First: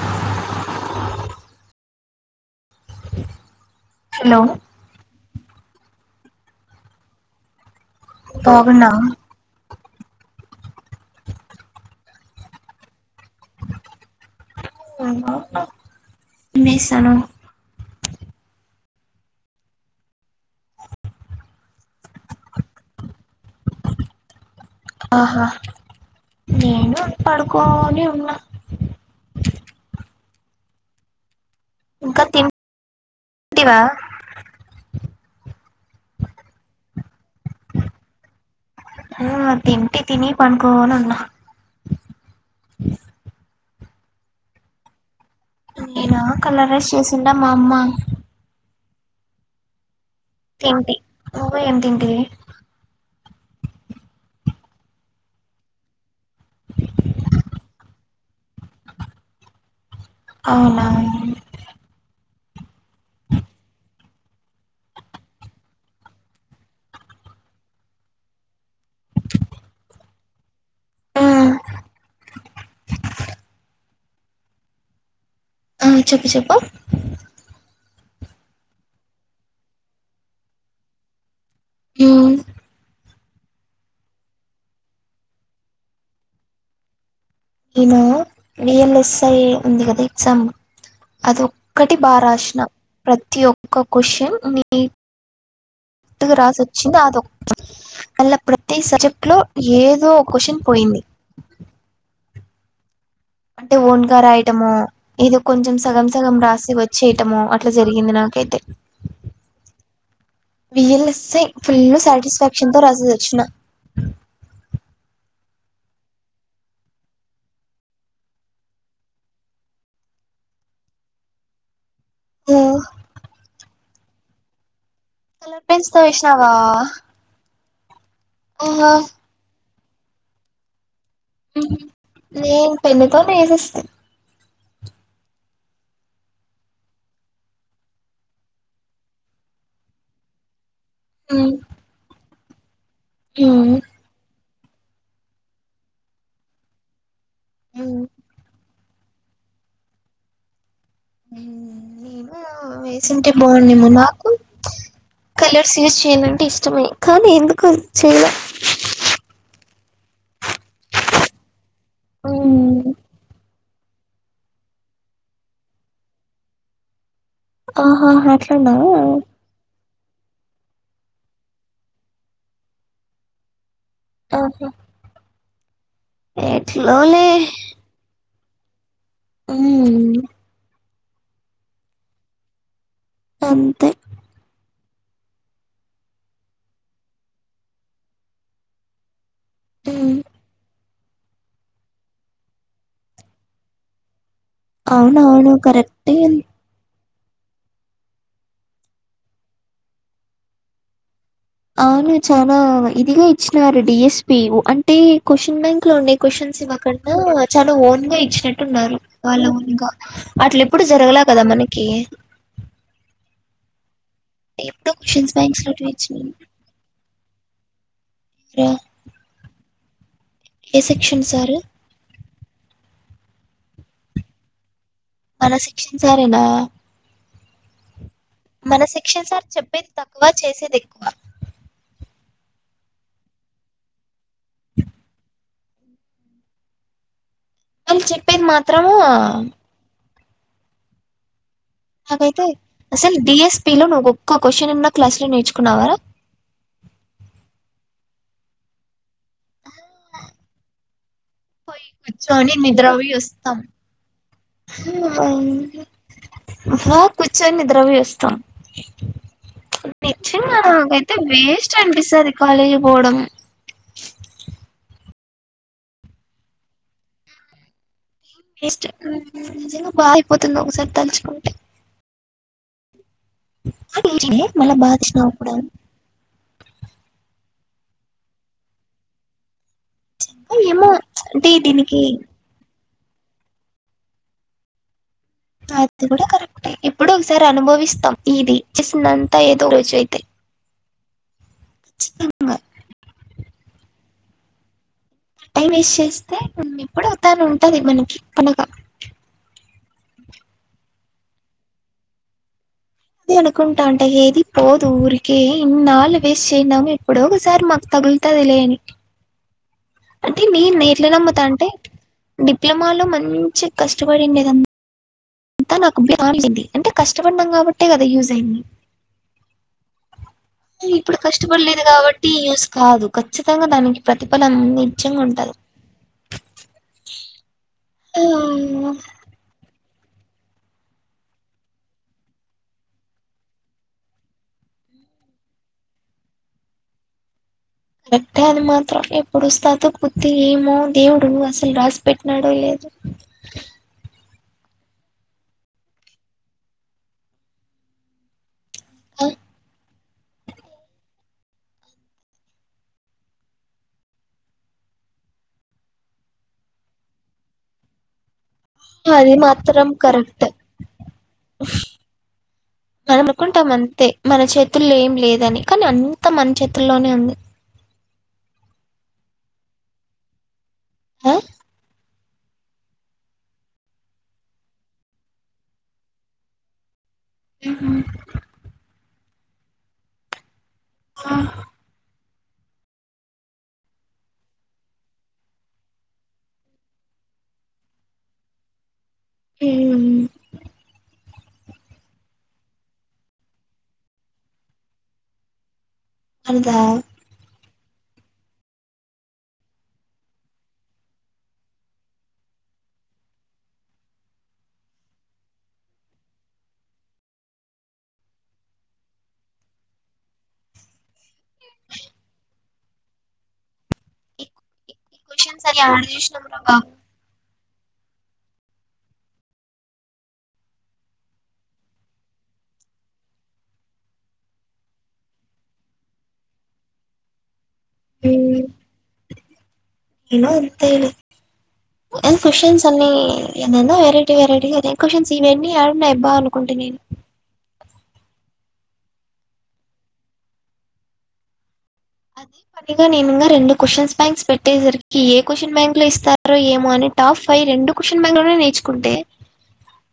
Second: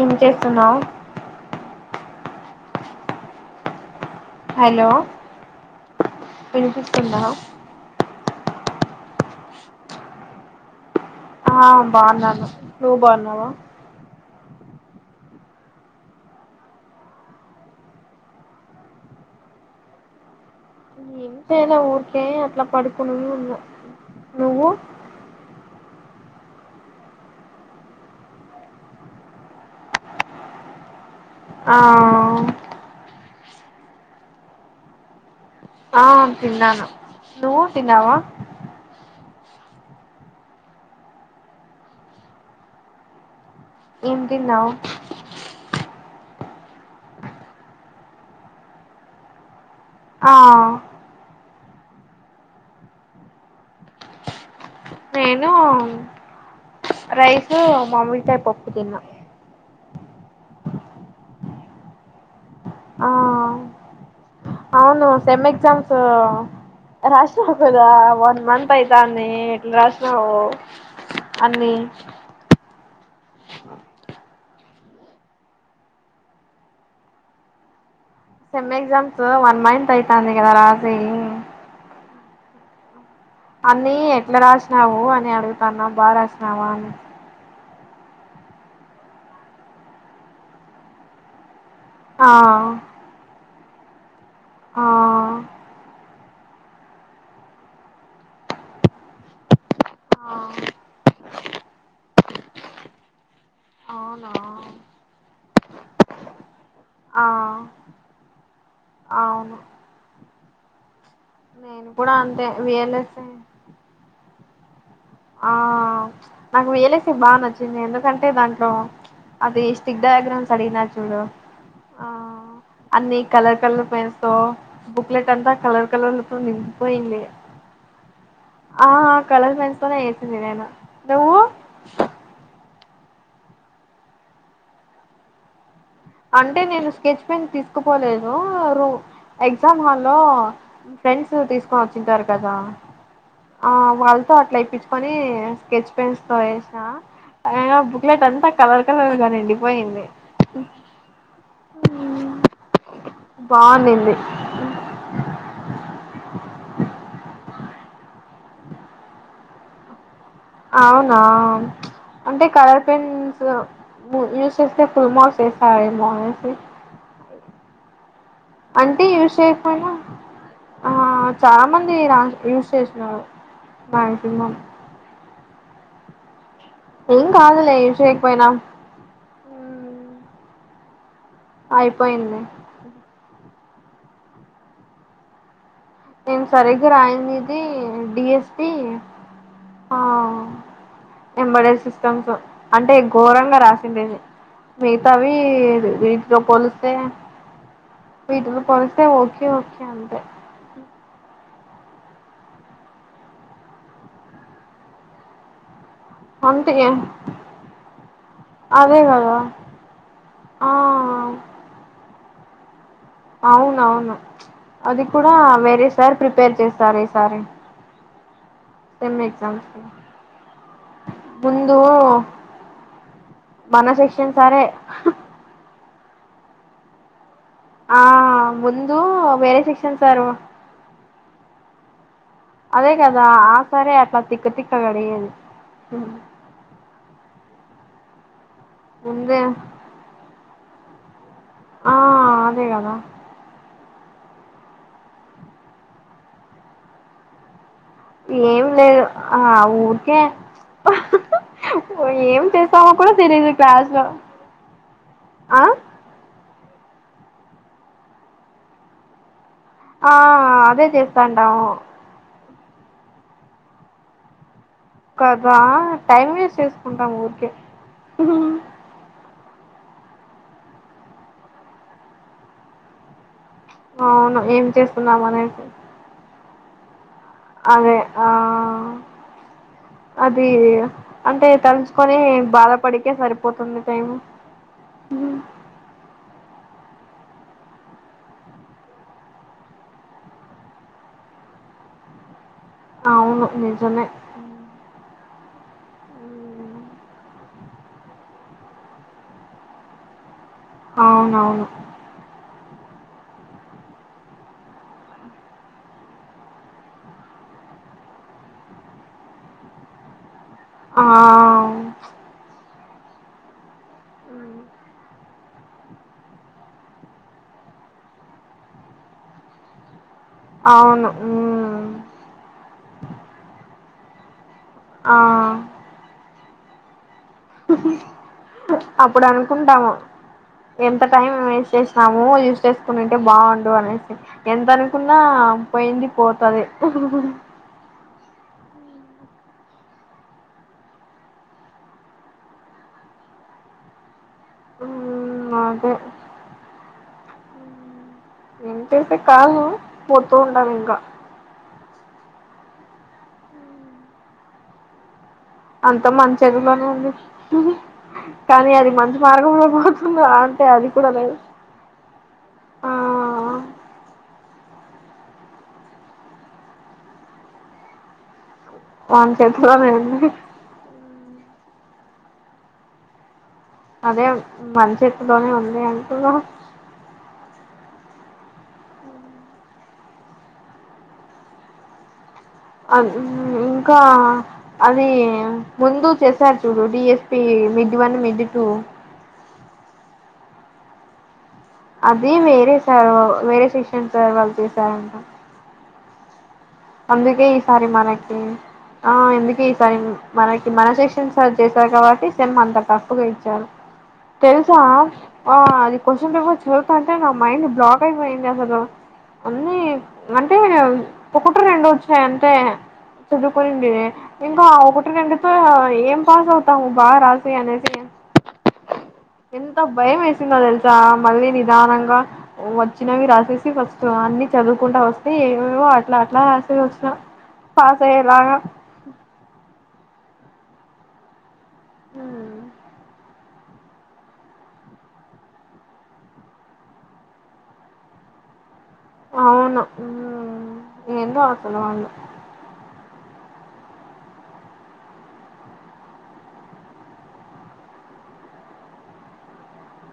ఏం చేస్తున్నావ్? అ హలో విన్పిస్తుందా? బాగున్నావా? ఆ బాగున్నాను, నువ్ బాగున్నావా? [inaudible] మినేసాను ఏంలే ఊరికే అట్లా పడుకుని ఉన్నా నువ్వు ఆహా నేను పడుకోని ఉన్న ఆ టివా ఆ తిన్నాను నువ్వు తిన్నావా అ తింటి తిని పనుకోని ఉన్నా ఎం తినవ్ నేనా కలర్ రైస్ చేసిందే మా అమ్మ ఆ నువ్ ఏం తింటివి నేను రైసు మామిడికాయ పప్పు తిన్నా అవునా ఆ అవును సెమ్ ఎక్సామ్స్ రాసావు కదా వన్ మంత్ అయితాది ఏట్లా రాసినవు ఉమ్ అన్ని ఆ చప్ప చెప్ప సెమ్ ఎక్సామ్స్ వన్ మంత్ అయితది కదా రాసి ఉమ్మ్ అన్నీ ఎట్లా రాసినావు అని అడుగుతాన్నా బాగా రాసినావా అని నేను విఎల్ఎస్ఐ ఉంది కదా ఎగ్జామ్ అది ఒటి ఆ బారాసిన ప్రతి ఒక్క క్వశ్చన్ ఆ ట్టు రాసి వచ్చింది అది ఒక మళ్ళ ప్రతి సబ్జెక్ట్ లో ఏదో ఆ క్వశ్చన్ పోయింది అంటే ఓన్ గా అవునా రాయటమో ఏదో కొంచెం సగం సగం రాసి ఆ వచ్చేయటమో అట్లా జరిగింది నాకు అయితే అవును విఎల్స్స ఫుల్ నేను కూడా అంతే సాటిస్ఫాక్షన్ తో రాసి విఎల్ఎస్ఏ వచ్చిన ఆ నాకు వేలేసి బాగా నచ్చింది ఎందుకంటే దాంట్లో అదే స్టిక్ డయాగ్రమ్స్ అడిగినారు చూడు ఆ ఓ అన్ని కలర్ కలర్ పెన్స్తో బుక్లెట్ అంతా కలర్ పెన్స్ తో కలర్లుతో వేసినావా నిండిపోయింది ఆ ఆహా కళల్ మన్స్తోనే ఏసింది నేను నువ్వు నేను పెన్నతోనే వేసిేస్తా అంటే నేను స్కెచ్ పెన్ తీసుకుపోలేదు రూ ఎగ్జామ్ హాల్లో ఫ్రెండ్స్ ఉమ్, తీసుకొని వచ్చింటారు కదా ఉమ్, ఆ వాళ్ళతో అట్లా తీసుకొని స్కెచ్ పెన్స్ తో వేసా ఆ ఉమ్, బుక్లెట్ అంత కలర్ కలర్ క్కలగా నిండిపోయింది నేన్ నేను వేస్ వేసుటే బాగుండేమో బాగుండింది నాకు కలర్స్ యూస్ చేయాలంటే ఇష్టమే కానీ ఎందుకో చేయలే అవునా అంటే ఉమ్, కలర్ పెన్స్ యూ చేస్తే ఫుల్ మార్క్స్ ఇస్తారేమో అనేసి ఆహా అట్లానా అంటే ఈషేక్మైన ఆ చాలా మంది రా యూజ్ చేసినారు ఆహా మాక్సిమం ఏం ఎట్లోలే కాదులే యూస్ చేయకపోయినా మ్మ్ అయిపోయింది అంతే నేను సరిగ్గా రాయింది ఇది డీస్పీ ఉ ఎంబ్రాయిడరీ సిస్టమ్స్ అంటే ఘోరంగా రాసిండేది మిగతావి అవునవును కరెక్టే వీటితో పోలిస్తే వీటిల పోలిస్తే ఓకే ఓకే అంతే అవును చనా ఇదిగా ఇచ్చినారు డిఎస్పి అంటే క్వశ్చన్ బ్యాంక్ లో క్యూస్షన్స్ అంతే ఇవ చాలా ఓన్ గా ఇచ్చినట్టు ఉన్నారు అదే కదా వాళ్ళ ఓన్ గా అట్ల ఆ ఎప్పుడు జరగలా కదా మనకి అవునవును ఎప్పుడో అది క్వశ్చన్స్ కూడా బ్యాంక్స్ లో వేరే సారి ప్రిపేర్ చేస్తారు ఈసారి అ same exams A section sir ముందు మన సెక్షన్ సార్ మన సెక్షన్ సరేనా ఆ మన ముందు సెక్షన్ సార్ వేరే చెప్పేది సెక్షన్ తక్కువ సారు చేసేది ఎక్కువ అదే కదా ఆ సరే అట్లా తిక్కతిక్క అడిగేది అళ్ళు చెప్పేది మాత్రము ముందే ఆ నాకు అయితే అదే కదా అస్సలు డేట్ పిలో నువ్వు ఒక్క క్వశ్చన్ ఏన్న క్లాస్ లో నేర్చుకున్నావరా ఏం లేదు ఆ ఊరికే పోయి ఏం కూర్చొని చేస్తామో నిద్రవి కూడా తెలీదు చుస్తునాం క్లాస్ లో హ ఆ ఏ కూర్చొని నిద్రపోయి వస్తా ఆ నిజంగా అదే నాకు అయితే చేస్తాంటాము వేస్ట్ అనిపిస్తుది కాలేజీ కి పోడంమ కదా టైం వేస్ట్ చేసుకుంటాం ఊరికే స్ నిజంగా బాగా అయిపోతుంది ఒకసారి తలుచుకుంటే అవును అనే ఏం మళ్ళ చేస్తున్నాం బాధించినవు కూడా అనేసి అదే ఆ అది ఏమో అంటే దీనికి తలుచుకుని బాధ ఇప్పటికే సరిపోతుంది టైమ్ ఉ అది కూడా కరెక్ట్ ఇప్పుడు ఒకసారి అనుభవిస్తాం ఇది జస్న్ అంతా ఏదో రోజు అయితే చ్చితంగా అవును నిజమే టైం వేస్ట్ చేస్తే ఎప్పుడు అవుతానే ఉంటుంది మనకి పనగా అవునవును అ అనుకుంటాంట ఏది పోదు ఊరికే ఇన్నిళ్ళు వేస్ట్ చేయనాము ఇప్పుడో ఒకసారి మాకు తగులుతదిలే అన్ని అంటే నే ఆ ఎట్ల నమ్మతా అంటే డిప్లొమాలో మంచి కష్టపడిండదా అంతా నాకు బంది అంటే కష్టపడ్నం కాబట్టే కదా యూజ అయింది అవును ఇప్పుడు కష్టపడలేదు మ్మ్ కాబట్టి యూస్ కాదు ఖచ్చితంగా దానికి ప్రతి ఆ నిజగా ఉంటది ఆ అప్పుడనుకుంటాము ఎంత టైం వేస్ట్ చేసినాము యూస్ చేసుకునింటే బాగుండు అనేసి ఎంత అనుకున్నా పోయింది పోతద కరెక్టే అది మాత్రం ఎప్పుడుొస్తాతో పుద్తిీ ఏమో దేవుడు అసలు రాసి పెట్టినాడో లేదో నాకు ఏంటైతే కాదు పోతూ ఉండాలీ ఇంకా అంత మన చేతిలోనే ఉంది కానీ అది మంచి మార్గంలో మాత్రం పోతుంది కరెక్ట్ అంటే అది కూడా లేదు ఆ మన అడుకుంటాం అంతే మన చేతుల్లో ఏం లేదని కానీ అంతా మన చేతుల్లోనే ఉంది వన్ చేతిలో లేంది ఆ అదే మన చేతిలోనే ఉంది అంటూన్న మ్ హు ఆ అ ఇంకా అది ముందు చేసారు చూడు DSP mid one mid two మ్ అది వేరే సార్ వేరే సేషన్ సార్ వాళ్ళు చేశారంట అద సారి మనకి ఆ ఎందుకే ఈసారి మనకి మన సెక్షన్ సర్ చేశారు కాబట్టి సేమ్ అంత టఫ్ గా ఇచ్చారు తెలుసా ఆ అది క్వశ్చన్ పేపర్ చదువుతంటే నా మైండ్ బ్లాక్ అయిపోయింది అసలు అన్నీ అంటే ఒకటి రెండు వచ్చాయి అంతే చదువుకోనింటిమీ ఈ ఇంకా అ ఒకటి ఈ రెండితో క్వశ్చన్స్ అన్ని యాడ ఏం చూసినాం పాస్ రా బాబు అవుతాము బాగా రాసి అనేసి అ ఎంత భయం వేసిందో తెలుసా మళ్ళీ నిదానంగా వచ్చినవి రాసేసి ఫస్ట్ అన్ని చదువుకుంటా వస్తే ఏమేవో అట్లా రాసి వచ్చిన పాసయ్యే లాగ నీను అంతే కని క్వశన్స్ అన్నీ ఏదెందో వెరైటీ వెరైటీ అదే క్వషన్స్ ఇవన్నీ యడున్నాయబ్బా అనుకుంటి నేను అవునా మ్ ఎందో అసలువాళ్ళు అదే పనిగా నేను ఇంగ రెండు క్వశ్చన్స్ బ్యాంక్స్ పెట్టేసరికి ఏ క్వశ్చన్ బ్యాంక్ లో ఇస్తారో ఏమో అని టాప్ ఫైవ్ రెండు క్వశ్చన్ బ్యాంక్లో నేర్చుకుంటే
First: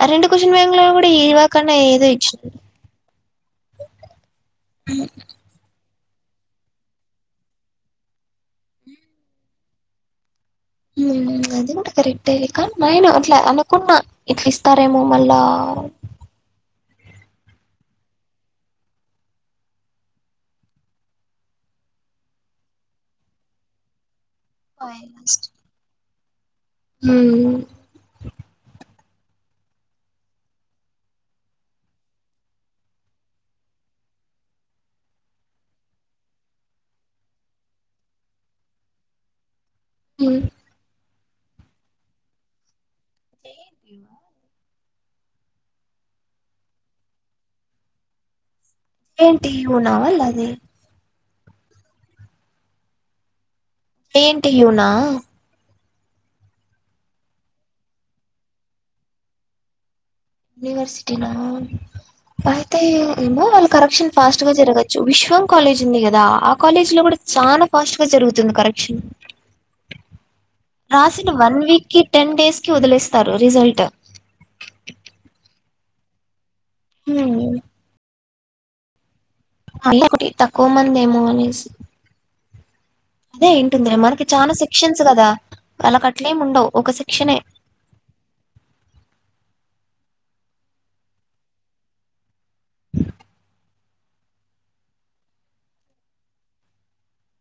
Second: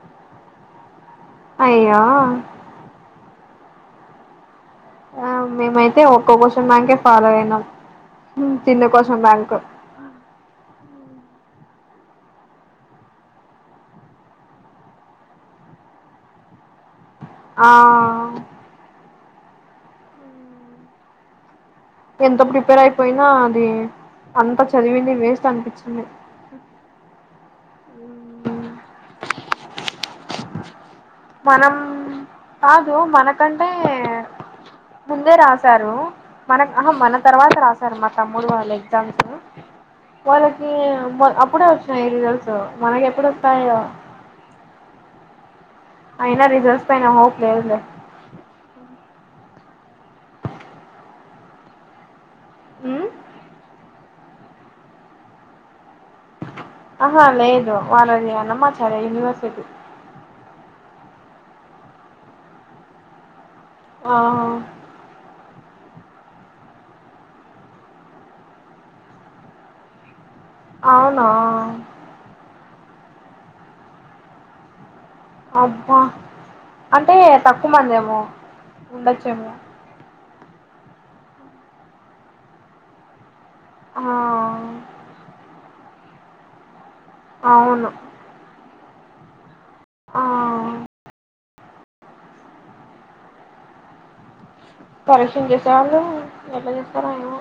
ఆ రరెండు క్వశ్చన్ బ్యాంక్ టే ఇవాక్ అన్న ఎదో అయ్యో ఇచ్చిర్రు ఆ మీమై తే ఒక్కో క్వశ్చన్ బ్యాంకే ఫాలో అయినాం చిన్న క్వశ్చన్ బ్యాంక్ మ్ అది కుడా కరెక్టే కానీ నేను అట్లా అనుకున్నా ఇట్లా ఇస్తారేమో మళ్ళా ఆ ఎంతో ప్రిపేర్ అయిపోయినా అది అంత చదివింది వేస్ట్ అనిపించింది మ్ మనం కాదు మనకంటే ముందే రాశారు మన అహ మన తర్వాత రాశారు మా తమ్ముడు వాళ్ళు ఎగ్జామ్స్ హ్మ్ వాళ్ళకీ మో అప్పుడే వచ్చినాయి రిజల్ట్స్ మనక్ ఎప్పుడొస్తాయో అయినా రజల్ట్స్ పైన హోప్ లేదులే. ఏంటి ఊనా వల్లది మ్ ఏంటి యునా అహ లేదు వాళ్ళది అన్నమ్మాచార్యా యనివర్సిటీ యూనివర్సిటీనా అయితే ఏమో వాళ్ళక్ కరెక్షన్ ఫాస్ట్గా ఆ జరగచ్చు విశ్వా కాలేజ్ ఉంది గదా ఆ కాలేజ్లో గుడ చానా ఫాస్ట్ గా జరుగుతుంది కరెక్షన్ అవునా రాసిన వన్ వీక్కి టెన్ డేస్కి వదిలేస్తారు రిజల్ట్ అబ్బ అంటే హ్మ్ తక్కువ మందేమో ఉండచ్చేమో అది ఒకటి తక్కువ మందేమో అనేసి అదే అయ్యుంటుందిలె ఆ మనకి చానా సెక్షన్స్ కదా ఆళ్ళక్ అట్లేం ఉండవ్ ఒక సె అవును ఆ అ కరెక్షన్ చేసేవాళ్ళు ఎట్ల చేస్తరో ఏమో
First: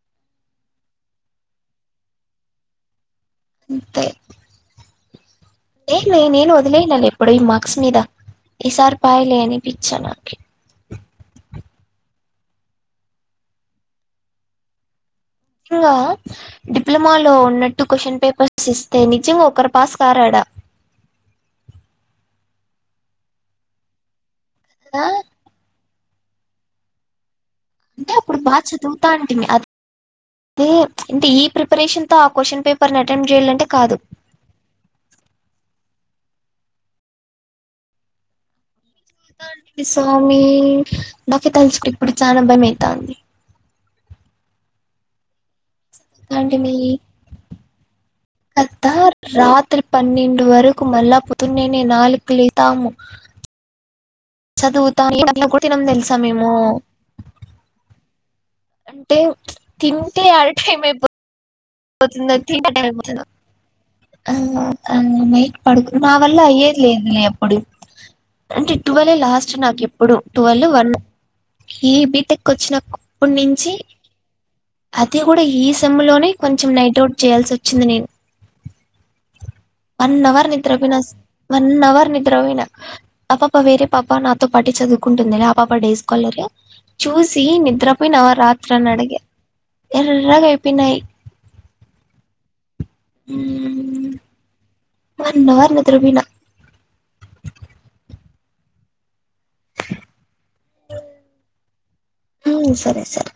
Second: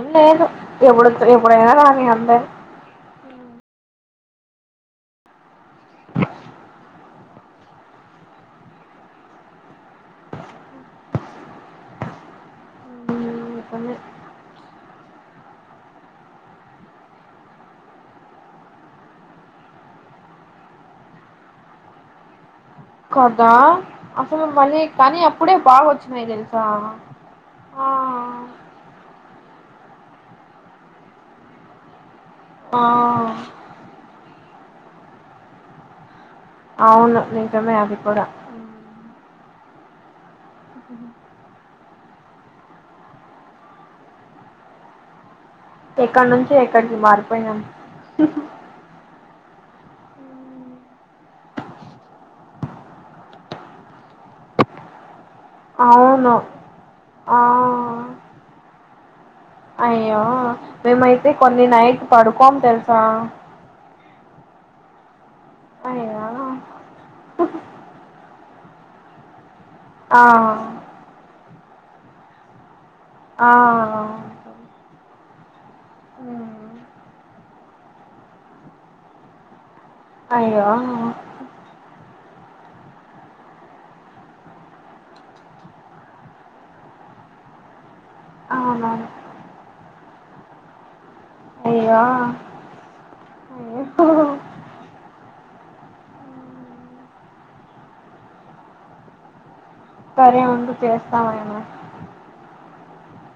ఏం లేదు ఎప్పుడు ఎప్పుడైనా రాని అందే అంతే ఏ నే నేను వదిలేయలే లేం పడయి మార్క్స్ మీదా ఈ సార్ పాయలే అని పిచ్చా నాకి కొన్ని నిజంగా డిప్లొమాలో ఉన్నట్టు క్వశ్చన్ పేపర్స్ ఇస్తే నిజంగ ఒకరు పాస్ కారాడా కదా అసలు మళ్ళీ ఆ కానీ అప్పుడే బాగొచ్చినాయి తెల్సా అంటే అప్పుడు బాగ్ చదువుతాంటిమి అదే అంటే ఈ ప్రిపరేషన్ తో ఆ క్వశ్చన్ ఆ పేపర్ని అటెంప్ట్ చేయాలంటే కాదు. అవును నిజమే అది కూడా డి స్వామి నాకైతే తలుచున్ ఇప్పుడు చానా భయమైతాంది. ఎక్కడ్నుంచి ఇలాంటివి ఎక్కడికి మారి పొయినం. ఆ రాత్రి పన్నెండు వరకు మళ్ళా పొద్దున్నేనే నాలుగ్ లేత్తాము. చదువుతా అన్నం కుడ తినం తెల్సా అవును మేమూ ఆ టే అయ్యో తింటే అరే టీమైపో మేమైతే కొన్ని నైట్ అయిపోతుందా పడుకోం టీ టైమ్ తెలుసా అయిపోతుందా మా అయ్యో వల్ల అయ్యేదిలేదులే అప్పుడు అంటే ట్వల్వ్ లాస్ట్ నాకెప్పుడు ఆ టువెల్ వన్ ఈ బీటెకొచ్చి నాకు ఆ అది గుడా ఈ సెమ్లోనే కొంచం నైట్ అవుట్ చేయాల్సొచ్చింది నేను వన్ అవర్ అయ్యో నిద్రపోయినస్ వన్ అవర్ నిద్రపొయిన ఆ పాప వేరే పాప నాతో పాటే చదువుకుంటుందిలే ఆ పాప డేస్ కాలర్ చూసి నిద్రపొయినావ అవునా రాత్రనడిగే ఎర్రగైపొయినాయి అయ్యా హ వన్ అవర్ నిద్దరపోయిన సరే ఉండు చేస్తస్తావాయన ఉ సరే సరే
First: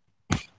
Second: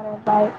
మ్ బాయ్